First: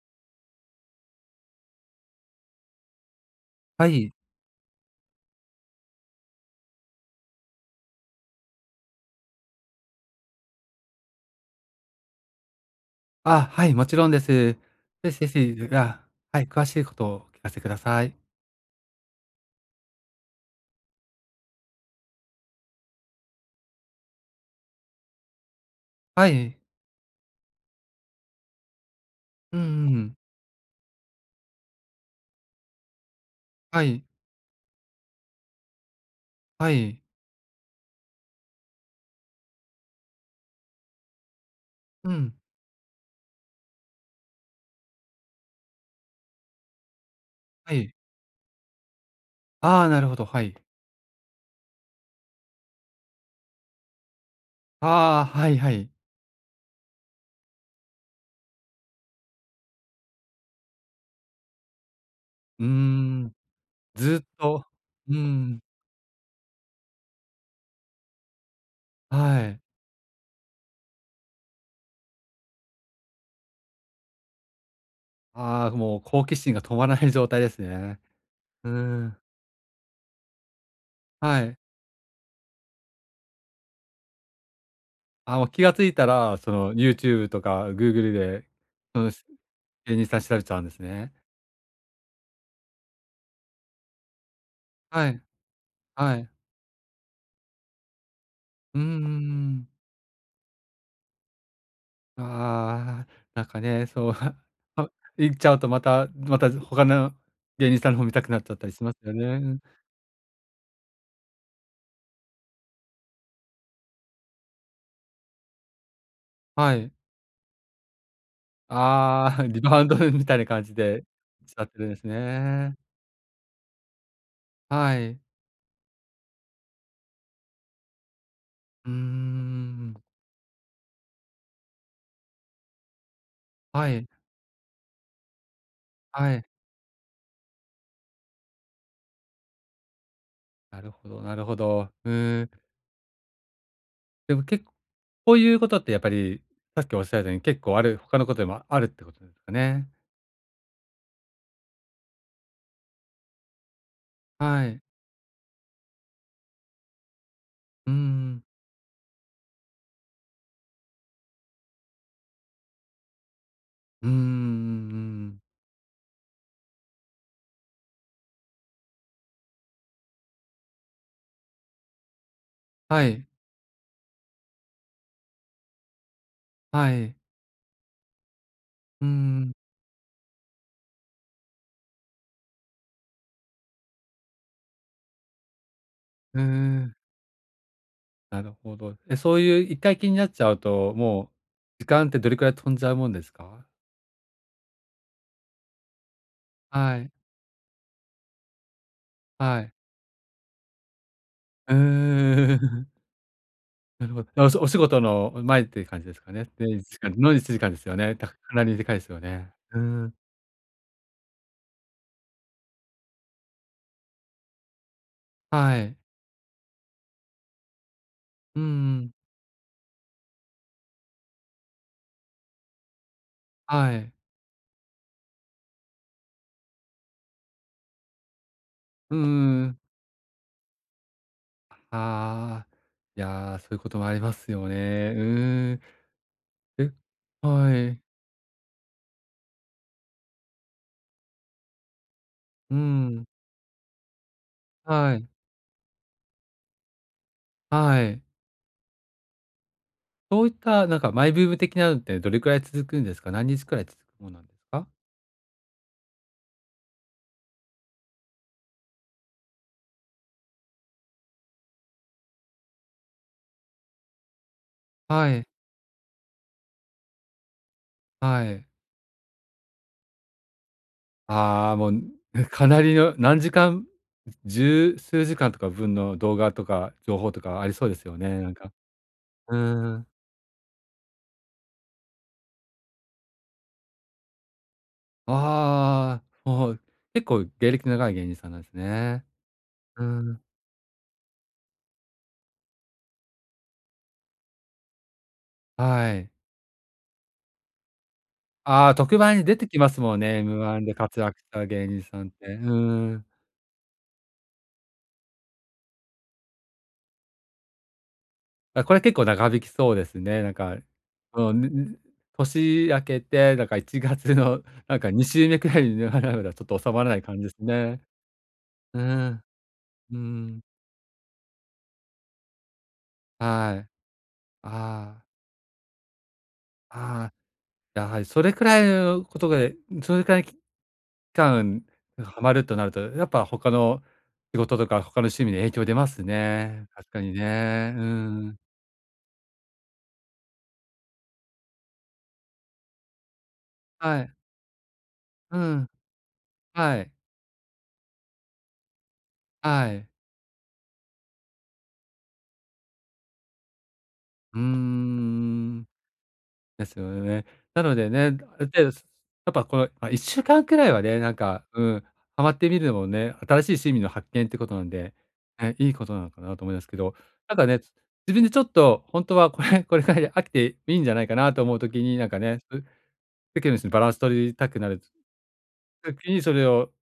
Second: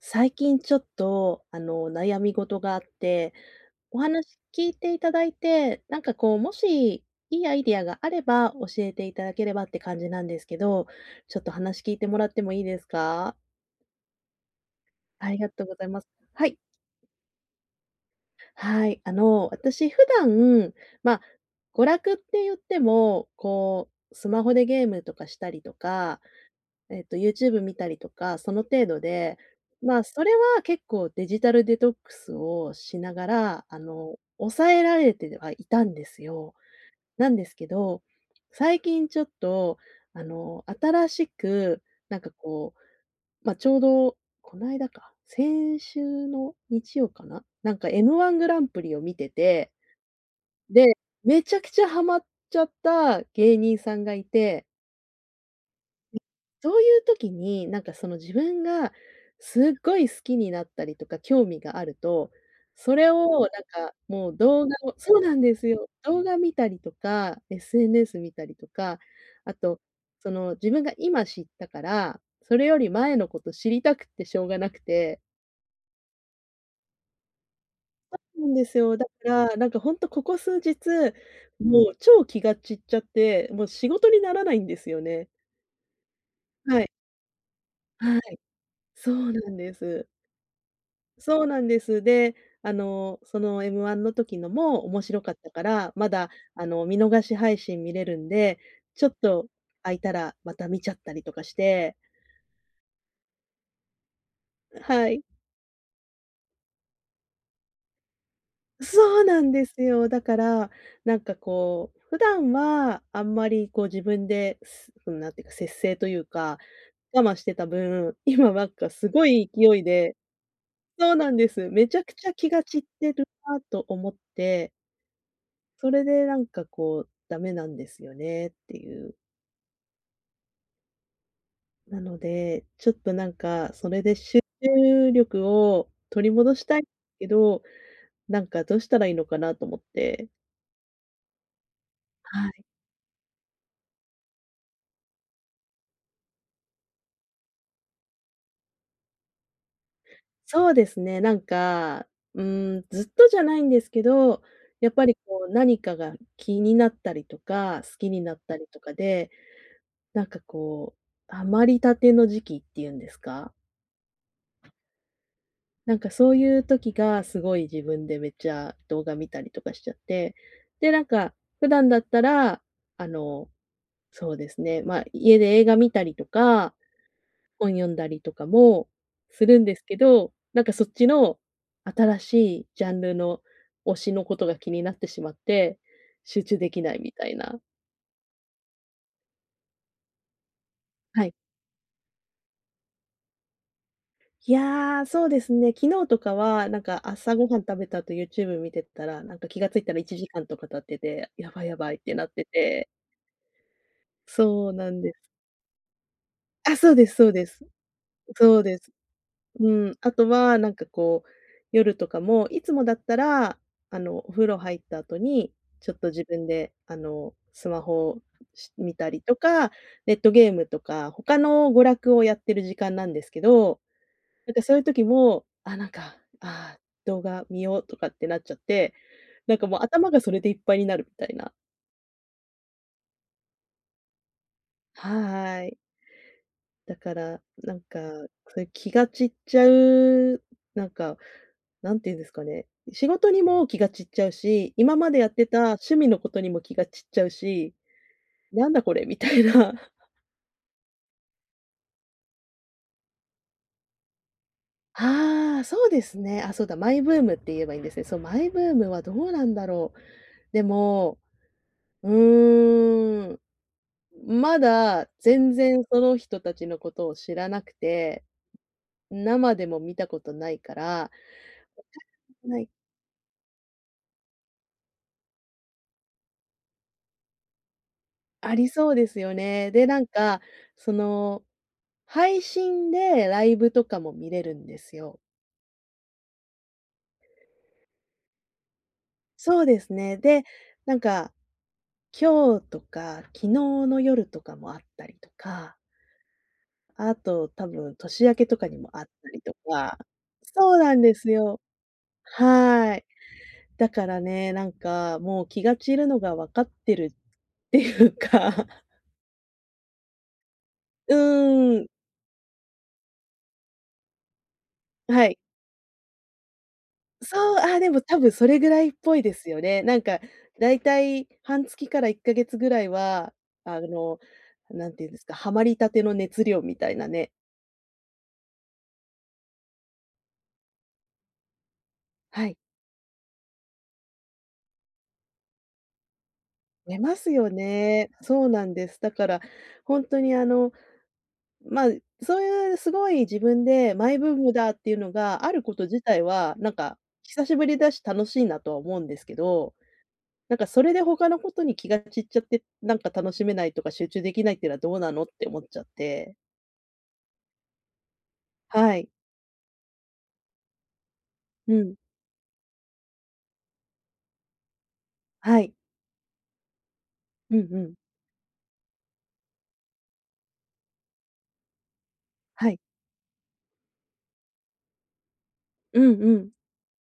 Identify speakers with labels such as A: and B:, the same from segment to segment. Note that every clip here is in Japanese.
A: 最近ちょっと、悩み事があって、
B: は
A: お
B: い。
A: 話聞いていただいて、なんかこう、もしいいアイディアがあれば教えていただければって感じなんですけど、ちょっと話聞いてもらってもいいですか？
B: あ、はい、もちろんです。ぜひぜ
A: ありがとう
B: ひ、
A: ございま
B: あ、
A: す。
B: は
A: は
B: い、
A: い。
B: 詳しいことをお聞かせください。
A: はい。私普段、まあ、娯楽って言っても、こう、スマホでゲームとかしたりとか
B: はい。
A: YouTube 見たりとか、その程度で、
B: うんう
A: まあ、
B: ん。
A: それは結構デジタルデトックスをしながら、
B: はい。
A: 抑えられてはいたんですよ。
B: はい。
A: なんですけど、最近ちょっと、新しく、
B: う
A: なんか
B: ん。
A: こう、まあ、ちょうどこないだか、先週の日曜かな、な
B: は
A: んか
B: い。
A: M1 グランプリを見てて、
B: ああ、なるほど、はい。
A: で、めちゃくちゃハマっちゃった芸人さんがいて。
B: ああ、はいはい。
A: そういう時に、なんかその自分がすっごい好きになったりとか興味があると、
B: うー
A: それ
B: ん。
A: をなんか
B: ずっ
A: もう
B: と
A: 動画を、
B: うー
A: そうなんで
B: ん、
A: すよ。動画見たりとか、SNS 見たりとか、
B: は
A: あ
B: い。
A: と、その自分が今知ったから、それより前のこと知りたくってしょうがなくて。
B: ああ、もう好奇心が止まらない状態ですね。
A: なんで
B: うー
A: すよ。だか
B: ん、
A: ら、なんかほんとここ数日、
B: はい。
A: もう超気が散っちゃって、もう仕事にならないんですよね。
B: あ、もう気がついたら、その
A: はい。
B: YouTube とか Google
A: はい。
B: で、その、
A: そうなんで
B: 芸人
A: す。
B: さん調べちゃうんですね。
A: そうなんです。で、その M1 の時のも面
B: は
A: 白
B: い、
A: かったから、ま
B: はい。
A: だ見逃し配信見れるんで、
B: うんう
A: ち
B: ん
A: ょ
B: う
A: っと
B: ん。
A: 空いたらまた見ちゃったりとかして。
B: ああ、なんかね、そう、
A: はい。
B: 行っちゃうとまた他の芸人さんの方見たくなっちゃったりしますよ
A: そう
B: ね。
A: な
B: う
A: ん
B: ん、
A: ですよ。だから、なんかこう、普段はあんまりこう自分で、すうん、なんていうか、節制というか、
B: はい。
A: 我慢してた分、今なんかすご
B: ああ、
A: い
B: リ
A: 勢
B: バ
A: い
B: ウンド
A: で、
B: みたいな感じで
A: そうなんで
B: しちゃ
A: す。
B: って
A: め
B: るん
A: ち
B: で
A: ゃ
B: す
A: くちゃ気が
B: ね。
A: 散ってるなと思って、
B: はい。
A: それでなんかこう、ダメなんですよねって
B: うー
A: いう。
B: ん。
A: なので、ちょっとなんか、そ
B: は
A: れ
B: い、
A: で集中力を取り
B: はい。
A: 戻したいけど、なんかどうしたらいいのかなと思って。
B: なるほど。うー
A: は
B: ん。
A: い。
B: でも結構こういうことってやっぱり、さっきおっしゃったように結構ある他のことでもあるってことですかね。
A: そうですね、なんか、うーん、ずっとじゃないんですけど、
B: はい。
A: やっぱりこう何かが気になったりとか、
B: うー
A: 好きになっ
B: ん。
A: たりとかで、なんかこう、ハマりたての時期っていうんですか。
B: うーん、うん
A: なんかそういう時がすごい自分でめっちゃ動画見たりとかしちゃって、で、なんか普段だったら、
B: は
A: あ
B: い、
A: の、そうですね、ま、あ家で映画見たりとか、
B: はい。
A: 本読んだりとかも
B: うー
A: す
B: ん、
A: るんですけど、なんかそっちの新しいジャンルの推しのことが気になってしまって、
B: うー
A: 集中できな
B: ん。
A: いみたいな。
B: なるほど。そういう一回気になっちゃうと、
A: は
B: も
A: い。
B: う時間ってどれくらい飛んじゃうもんですか？
A: いやー、そうですね。昨日とかは、なん
B: は
A: か
B: い、
A: 朝ごはん食べた後 YouTube 見てたら、なんか気
B: は
A: が
B: い。
A: ついたら1時間とか経ってて、やばい
B: う
A: やばいってなって
B: ー
A: て。
B: ん。なるほど。お仕お
A: そう
B: 仕
A: なん
B: 事
A: です。
B: の前っていう感じですかね。で、
A: あ、そ
B: 1
A: うで
B: 時
A: す
B: 間
A: そう
B: の
A: で
B: 1
A: す。
B: 時間ですよね。か
A: そう
B: なり
A: です。
B: 短いですよね。
A: う
B: うー
A: ん。あ
B: ん。
A: とはなんかこう、夜とかも、いつもだったら、お風呂入った後に、
B: は
A: ちょっ
B: い。
A: と自分で、スマホを
B: うん
A: し見た
B: ん。
A: りとか、ネットゲームとか、他の娯楽をやってる時間なんですけど、
B: はい。
A: なんかそういう時も、あ、なんか、ー動画見ようとかってなっちゃって、
B: うん
A: なんか
B: ん
A: も
B: ん。
A: う頭がそれでいっぱいになるみたいな。
B: ああ、いや、そういうこともありますよね。う
A: はー
B: ー
A: い。
B: ん。え
A: だから、な
B: は
A: んか、
B: い。
A: そういう気が散っちゃう、なんか、なんていうんですかね、
B: う
A: 仕
B: ん。
A: 事にも気が散っちゃうし、今ま
B: は
A: でや
B: い。
A: ってた趣味のことにも気が散っちゃうし、
B: はい。
A: なんだこれみたいな。
B: そういった、なんか、マイブーム的なのってどれくらい続くんですか？何日くらい続くものなんですか？
A: ああ、そうですね。あ、そうだ、マイブームって言えばいいんですね。そう、マイブームはどうなんだろう。でも、うーん、まだ
B: はい、
A: 全然その人たちのことを知らなくて、
B: はい。
A: 生でも見たことないから、
B: ああ、もう、
A: な
B: か
A: い、
B: なりの何時間、十数時間とか分の動画とか情報とかありそうですよね、な
A: あ
B: ん
A: り
B: か。
A: そうですよ
B: う
A: ね。で、
B: ー
A: なん
B: ん。
A: か、その、配信でライブとかも見れるんですよ。
B: ああ、もう、結構芸歴長い芸人さんなんですね。
A: そうです
B: うー
A: ね。
B: ん、
A: で、なんか、今日とか昨日の夜とかもあったりとか、
B: はい。
A: あと多分年明けとかに
B: あ
A: も
B: あ、
A: あっ
B: 特
A: た
B: 番
A: り
B: に
A: と
B: 出てきま
A: か。
B: すもんね、
A: そう
B: M1
A: な
B: で
A: んで
B: 活
A: す
B: 躍し
A: よ。
B: た芸人さんって。うー
A: はい。
B: ん。
A: だからね、なんかもう気が散るのが分かってるっていうか、
B: あ、これ結構長引きそうですね。なんか、
A: う
B: うん、
A: ーん、
B: ん 年明けて、なんか1月のなんか
A: は
B: 2
A: い。
B: 週目くらいにね、まだちょっと収まらない感じで
A: そ
B: す
A: う、あ、でも
B: ね。
A: 多分それぐらいっ
B: う
A: ぽいで
B: ん、
A: すよね。なん
B: う
A: か
B: ん、
A: だいたい半月から1ヶ月ぐらいは、
B: はい。
A: あの、なんていうんで
B: あ
A: す
B: あ、
A: か、ハマりたての熱量みたいなね。
B: ああ、やはりそれくらいのことが、それくらいの期間ハ
A: は
B: マ
A: い、
B: るとなると、やっぱ他の仕事とか他の趣味に影響出ますね。
A: 出
B: 確
A: ま
B: か
A: す
B: に
A: よ
B: ね。う
A: ね。そう
B: ん。
A: なんです。だから本当にま、あそういうすごい自分でマイ
B: はい。
A: ブームだっていうのがあ
B: う
A: ること
B: ん。
A: 自体は、なんか
B: はい。
A: 久しぶりだし楽しいなとは思うんですけど、
B: はい。
A: なんかそれで他のことに気が散っちゃって、なんか楽しめないとか集中できないっ
B: うー
A: ていうのはどうなのって思っちゃっ
B: ん。
A: て。
B: ですよね。なのでね、ある程度、
A: は
B: す
A: い。
B: やっぱこの、まあ、1週間くらいはね、なんか、
A: う
B: う
A: ん。
B: ん、ハマってみるのもね、新しい趣味の発見ってことなんで、
A: はい。
B: ね、いいことなのかなと思いますけど、な
A: う
B: ん
A: ん
B: か
A: う
B: ね、
A: ん。
B: 自分でちょっと本当はこれくらいで飽きていいんじゃないかなと思う時に、
A: はい。
B: 世間の人にバランス取りたくなる
A: うんう
B: 時に、
A: ん。
B: それを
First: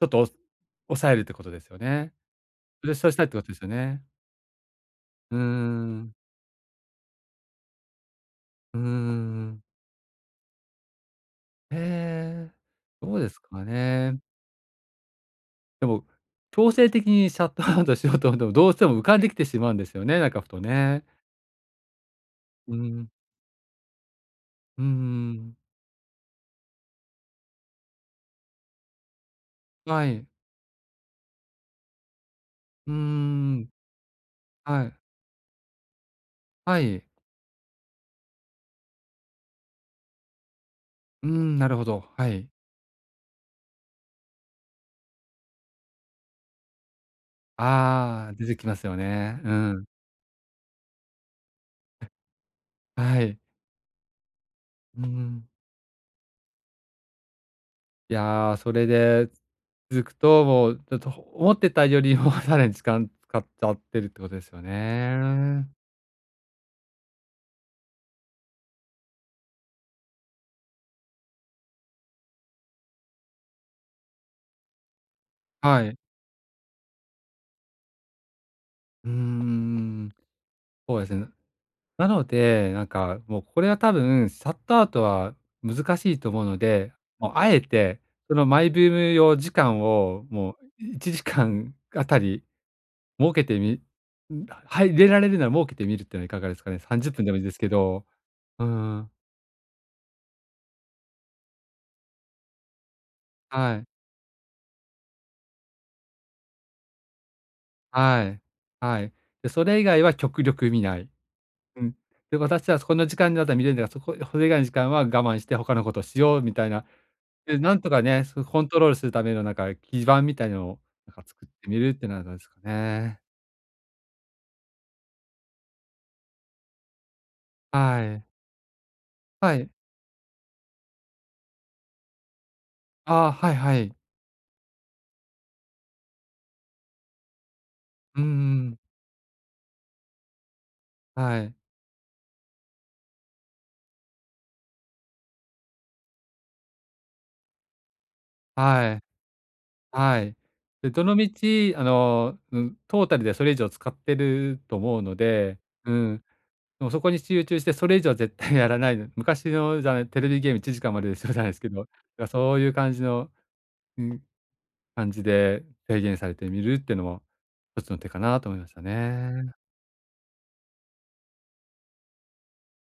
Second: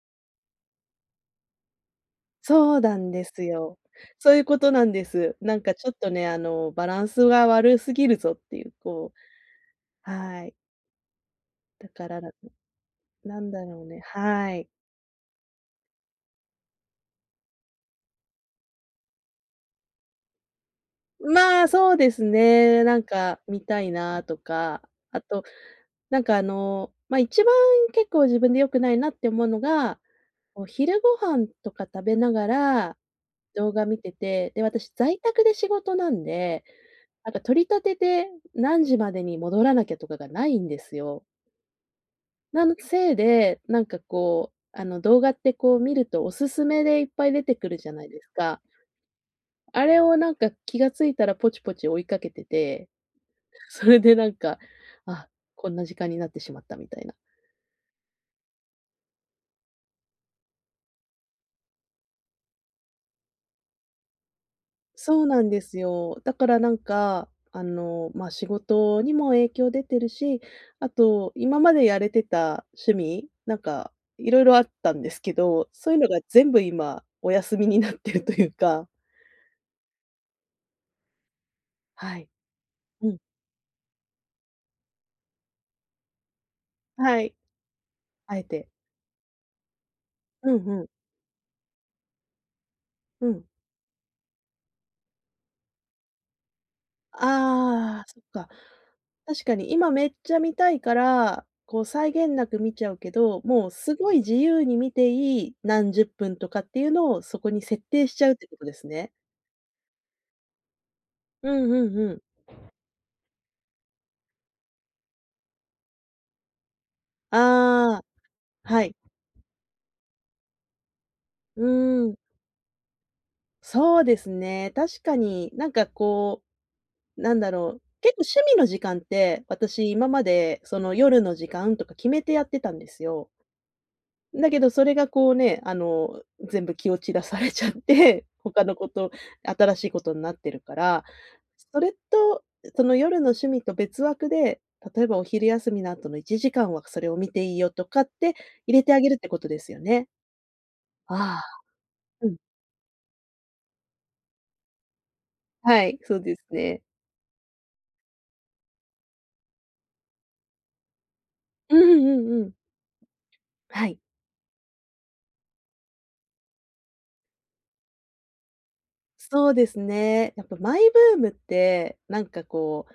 B: ちょっと抑えるってことですよね。
A: そう
B: それ
A: な
B: そ
A: ん
B: うした
A: で
B: いってこ
A: す
B: とですよ
A: よ。
B: ね。
A: そういうことなんで
B: う
A: す。
B: ー
A: なんかちょっと
B: ん。
A: ね、バランスが悪すぎるぞっていう、
B: うー
A: こ
B: ん。
A: う、はい。だから、
B: へえ、どうです
A: なんだ
B: か
A: ろうね、
B: ね。
A: はい。
B: でも、強制的にシャットアウトしようと思っても、どうしても浮かんできてしまうんですよね、なんかふとね。
A: まあ、そうです
B: う
A: ね。なん
B: ん。
A: か見たいなとか、
B: うんん
A: あ
B: う
A: と、
B: ん。
A: ま、一番結構自分で良くないなって思うのが、
B: はい。
A: お昼ご飯とか食べなが
B: うー
A: ら
B: ん。
A: 動画見てて、で、
B: は
A: 私
B: い。
A: 在宅で仕事なんで、
B: はい。
A: なんか取り立てて何時までに戻らなきゃとかがないんですよ。
B: うーん、なるほど。はい。
A: なのせいで、なんかこう、動画ってこう見るとおすすめでいっぱい出てくるじゃないです
B: ああ、出て
A: か。
B: きますよね。う
A: あ
B: ん。
A: れをなんか気がついたらポチポチ追いかけてて、
B: はい。
A: それでなんか、
B: う
A: あ、
B: ん。
A: こんな時間になってしまったみたいな。
B: いや、それで続くと、もうちょっと思ってたよりも さらに時間使っちゃってるってことですよ
A: そうなんで
B: ね。
A: すよ。だからなんか、まあ、仕事にも影響出てるし、あと今までやれてた趣味、なんかいろいろあったんですけど、
B: は
A: そうい
B: い。
A: うのが全部今お休みになってるというか。
B: うーん。そうですね。な
A: は
B: の
A: い。
B: で、なん
A: うん。
B: かもうこれは多分シャットアウトは難しいと思うので、
A: は
B: もう
A: い。
B: あえてそ
A: あえ
B: のマ
A: て。
B: イブーム用時間を
A: う
B: も
A: んうん。
B: う1時間あたり
A: う
B: 設
A: ん。
B: けてみん、はい、入れられるなら設けてみるっていうのはいかがですかね。30分でもいいですけ
A: ああ、
B: ど。
A: そっか。
B: うーん。
A: 確かに今めっちゃ見たいから、こう際限なく見ちゃうけど、もう
B: はい。
A: すごい自由に見ていい何十分とかっていうのをそこに設定しち
B: は
A: ゃうっ
B: い。
A: てことです
B: は
A: ね。
B: い。で、それ以外は極力見ない。
A: うん
B: う
A: う
B: ん。
A: んうん。
B: で、私はそこの時間だったら見れるんだから、それ以外の時間は我慢して他のことをしようみたいなで、なんと
A: あ
B: か
A: あ、
B: ね、コント
A: は
B: ロー
A: い。
B: ルするためのなんか基盤みたいのをなんか作っ
A: う
B: てみるって
A: ーん、
B: のはどうですかね。
A: そうですね。確かになんかこう、なんだろう、
B: は
A: 結構
B: い。
A: 趣味の時間って、
B: はい。
A: 私今までその夜の時間とか決めてやってたんです
B: あ
A: よ。
B: あ、はいはい。
A: だけど、それがこうね、全部気を散らされちゃっ
B: う
A: て、
B: んうんう
A: 他の
B: ん。
A: こと、新しいことになってるから、
B: はい。
A: それと、その夜の趣味と別枠で、例えばお昼休みの後の1時間はそれを見ていいよとかって入れ
B: は
A: てあ
B: い。
A: げるってことですよね。
B: はい。で、ど
A: あ
B: の道、あ
A: あ、うん。
B: の、うん、トータルでそれ以上使ってると思うので、
A: は
B: う
A: い、そう
B: ん。
A: ですね。
B: でもそこに集中して、それ以上は絶対やらないの昔のじゃない、テレビゲーム1時間までですよじゃないですけ
A: うんう
B: ど、
A: んうんうん。
B: そういう感じの、
A: はい。
B: うん、感じで制限されてみるっていうのも一つの手かなと思いました
A: そ
B: ね。
A: うですね。やっぱマイブームって、なんかこう、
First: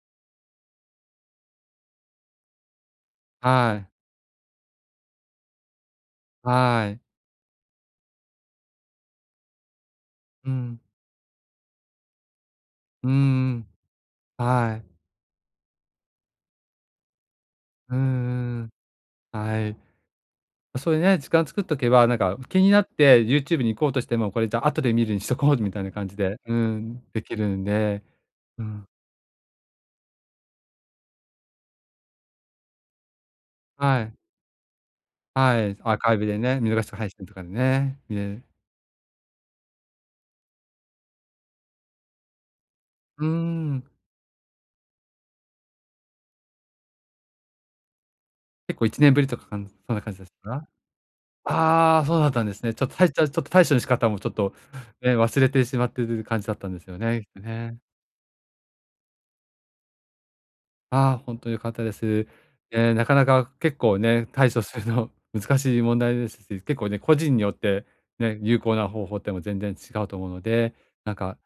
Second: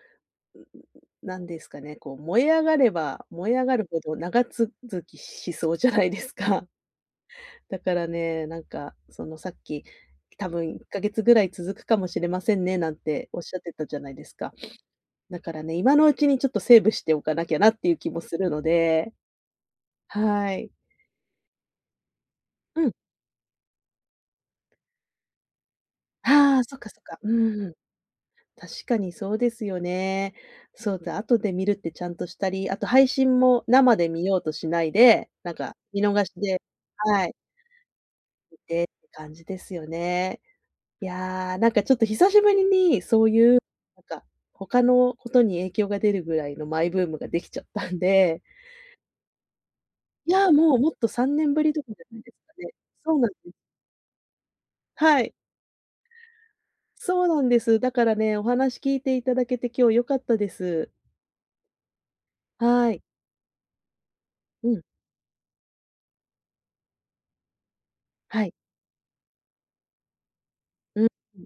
A: なんですかね、こう燃え上がれば燃え上が
B: は
A: る
B: い。
A: ほど長続きしそうじゃないですか。
B: はい。
A: だからね、なんか、その、さっき、多
B: う
A: 分
B: ん。
A: 1ヶ月ぐらい続くかもしれませんね、なん
B: うんう
A: ておっ
B: ん
A: し
B: う
A: ゃっ
B: ん。
A: てたじゃないですか。
B: はい。
A: だからね、今のうちにちょっとセーブしておかなきゃなってい
B: う
A: う
B: んう
A: 気もする
B: ん
A: の
B: うん。
A: で、
B: はい。
A: はい。
B: それね、時間作っとけば、なんか気にな
A: う
B: っ
A: ん。
B: て YouTube に行こうとしても、これじゃあ後で見るにしとこうみたいな感じで、う
A: ああ、そっかそ
B: ん、
A: っか。
B: で
A: う
B: きる
A: ん
B: ん
A: うん。
B: で、うん。
A: 確かにそうですよね。そうだ、後で見るってちゃんとしたり、あと配信も生
B: は
A: で
B: い。
A: 見ようとしないで、なん
B: は
A: か
B: い、アー
A: 見
B: カイ
A: 逃
B: ブ
A: し
B: でね、
A: で、
B: 見逃し配
A: は
B: 信
A: い、
B: とかでね、見れる。
A: 見てって感じですよね。いやー、なんかちょっと久しぶりに、
B: う
A: そ
B: ー
A: ういう、
B: ん、
A: なんか、他のことに影響が出るぐらいのマイブームができちゃったんで、
B: 結構1年ぶりとかそんな感じで
A: い
B: す
A: や、
B: か？
A: もうもっと3年ぶりとかじ
B: あ
A: ゃ
B: あ、そ
A: な
B: う
A: い
B: だ
A: で
B: っ
A: す
B: たん
A: か
B: です
A: ね。
B: ね。ちょっとたい
A: そう
B: ち
A: な
B: ゃ
A: ん
B: ちょっと
A: です。
B: 対処の仕方もちょっとね、
A: はい。
B: 忘れてしまってる感じだったんですよね、
A: そう
B: きっと
A: なんで
B: ね。
A: す。だからね、お話聞いていただけて今日良かったです。
B: ああ、本当に良かったです。
A: はい。
B: なかなか結構ね、対処
A: う
B: す
A: ん。
B: るの 難しい問題ですし、結構ね、個人によってね、
A: はい。
B: 有効な方法っても全然違うと思うので、
A: うん。
B: なんか、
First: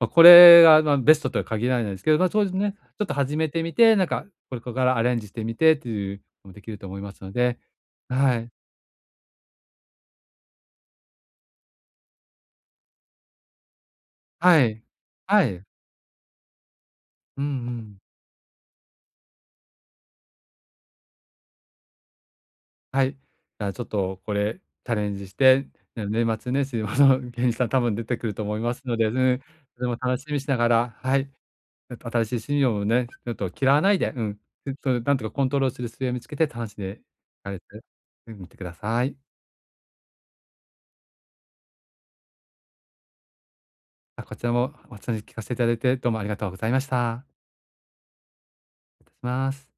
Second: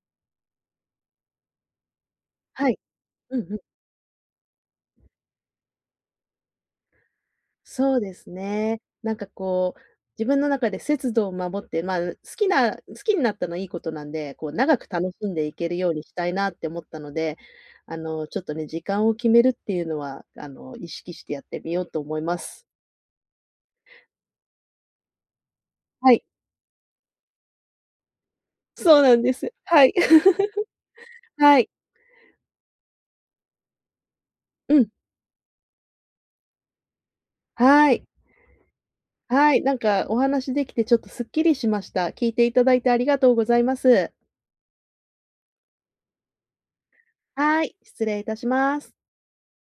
B: まあ、これが、ま、ベストとは限らないですけど、まあ、そうです
A: は
B: ね、
A: い。
B: ちょっと
A: う
B: 始
A: ん
B: め
A: うん。
B: てみて、なんか、これからアレンジしてみてっていうのもできると思いますので、
A: そうです
B: はい。
A: ね。なんかこう、自分の中で節度を守って、まあ、好きな好きになったのはいいことなんで、こう
B: は
A: 長
B: い。
A: く楽しん
B: は
A: でい
B: い。
A: けるようにしたいなって思ったので、
B: うんうん。
A: ちょっとね、時間を決めるっていうのは、意識してやってみようと思います。
B: はい。じゃあちょっとこれチャレンジして、ね
A: はい、
B: 年末年始にまた芸人 さん多分出てくると思いますの
A: そう
B: で、う
A: なんで
B: ん、
A: す。
B: そ
A: は
B: れも
A: い。
B: 楽しみ にしながら、はい、
A: はい。
B: 新しい趣味をね、ちょっと嫌わないで、うん、
A: うん、
B: なんとかコントロールする末を見つけて楽しんでいかれて
A: はい。
B: みてください。
A: はい、なんかお話できてちょっとすっきりしました。聞いていただいてありがとうございます。
B: あ、こちらもお話聞かせていただいて、どうもありがとうございました。
A: はい、失礼いたしま
B: 失礼
A: す。
B: いたします。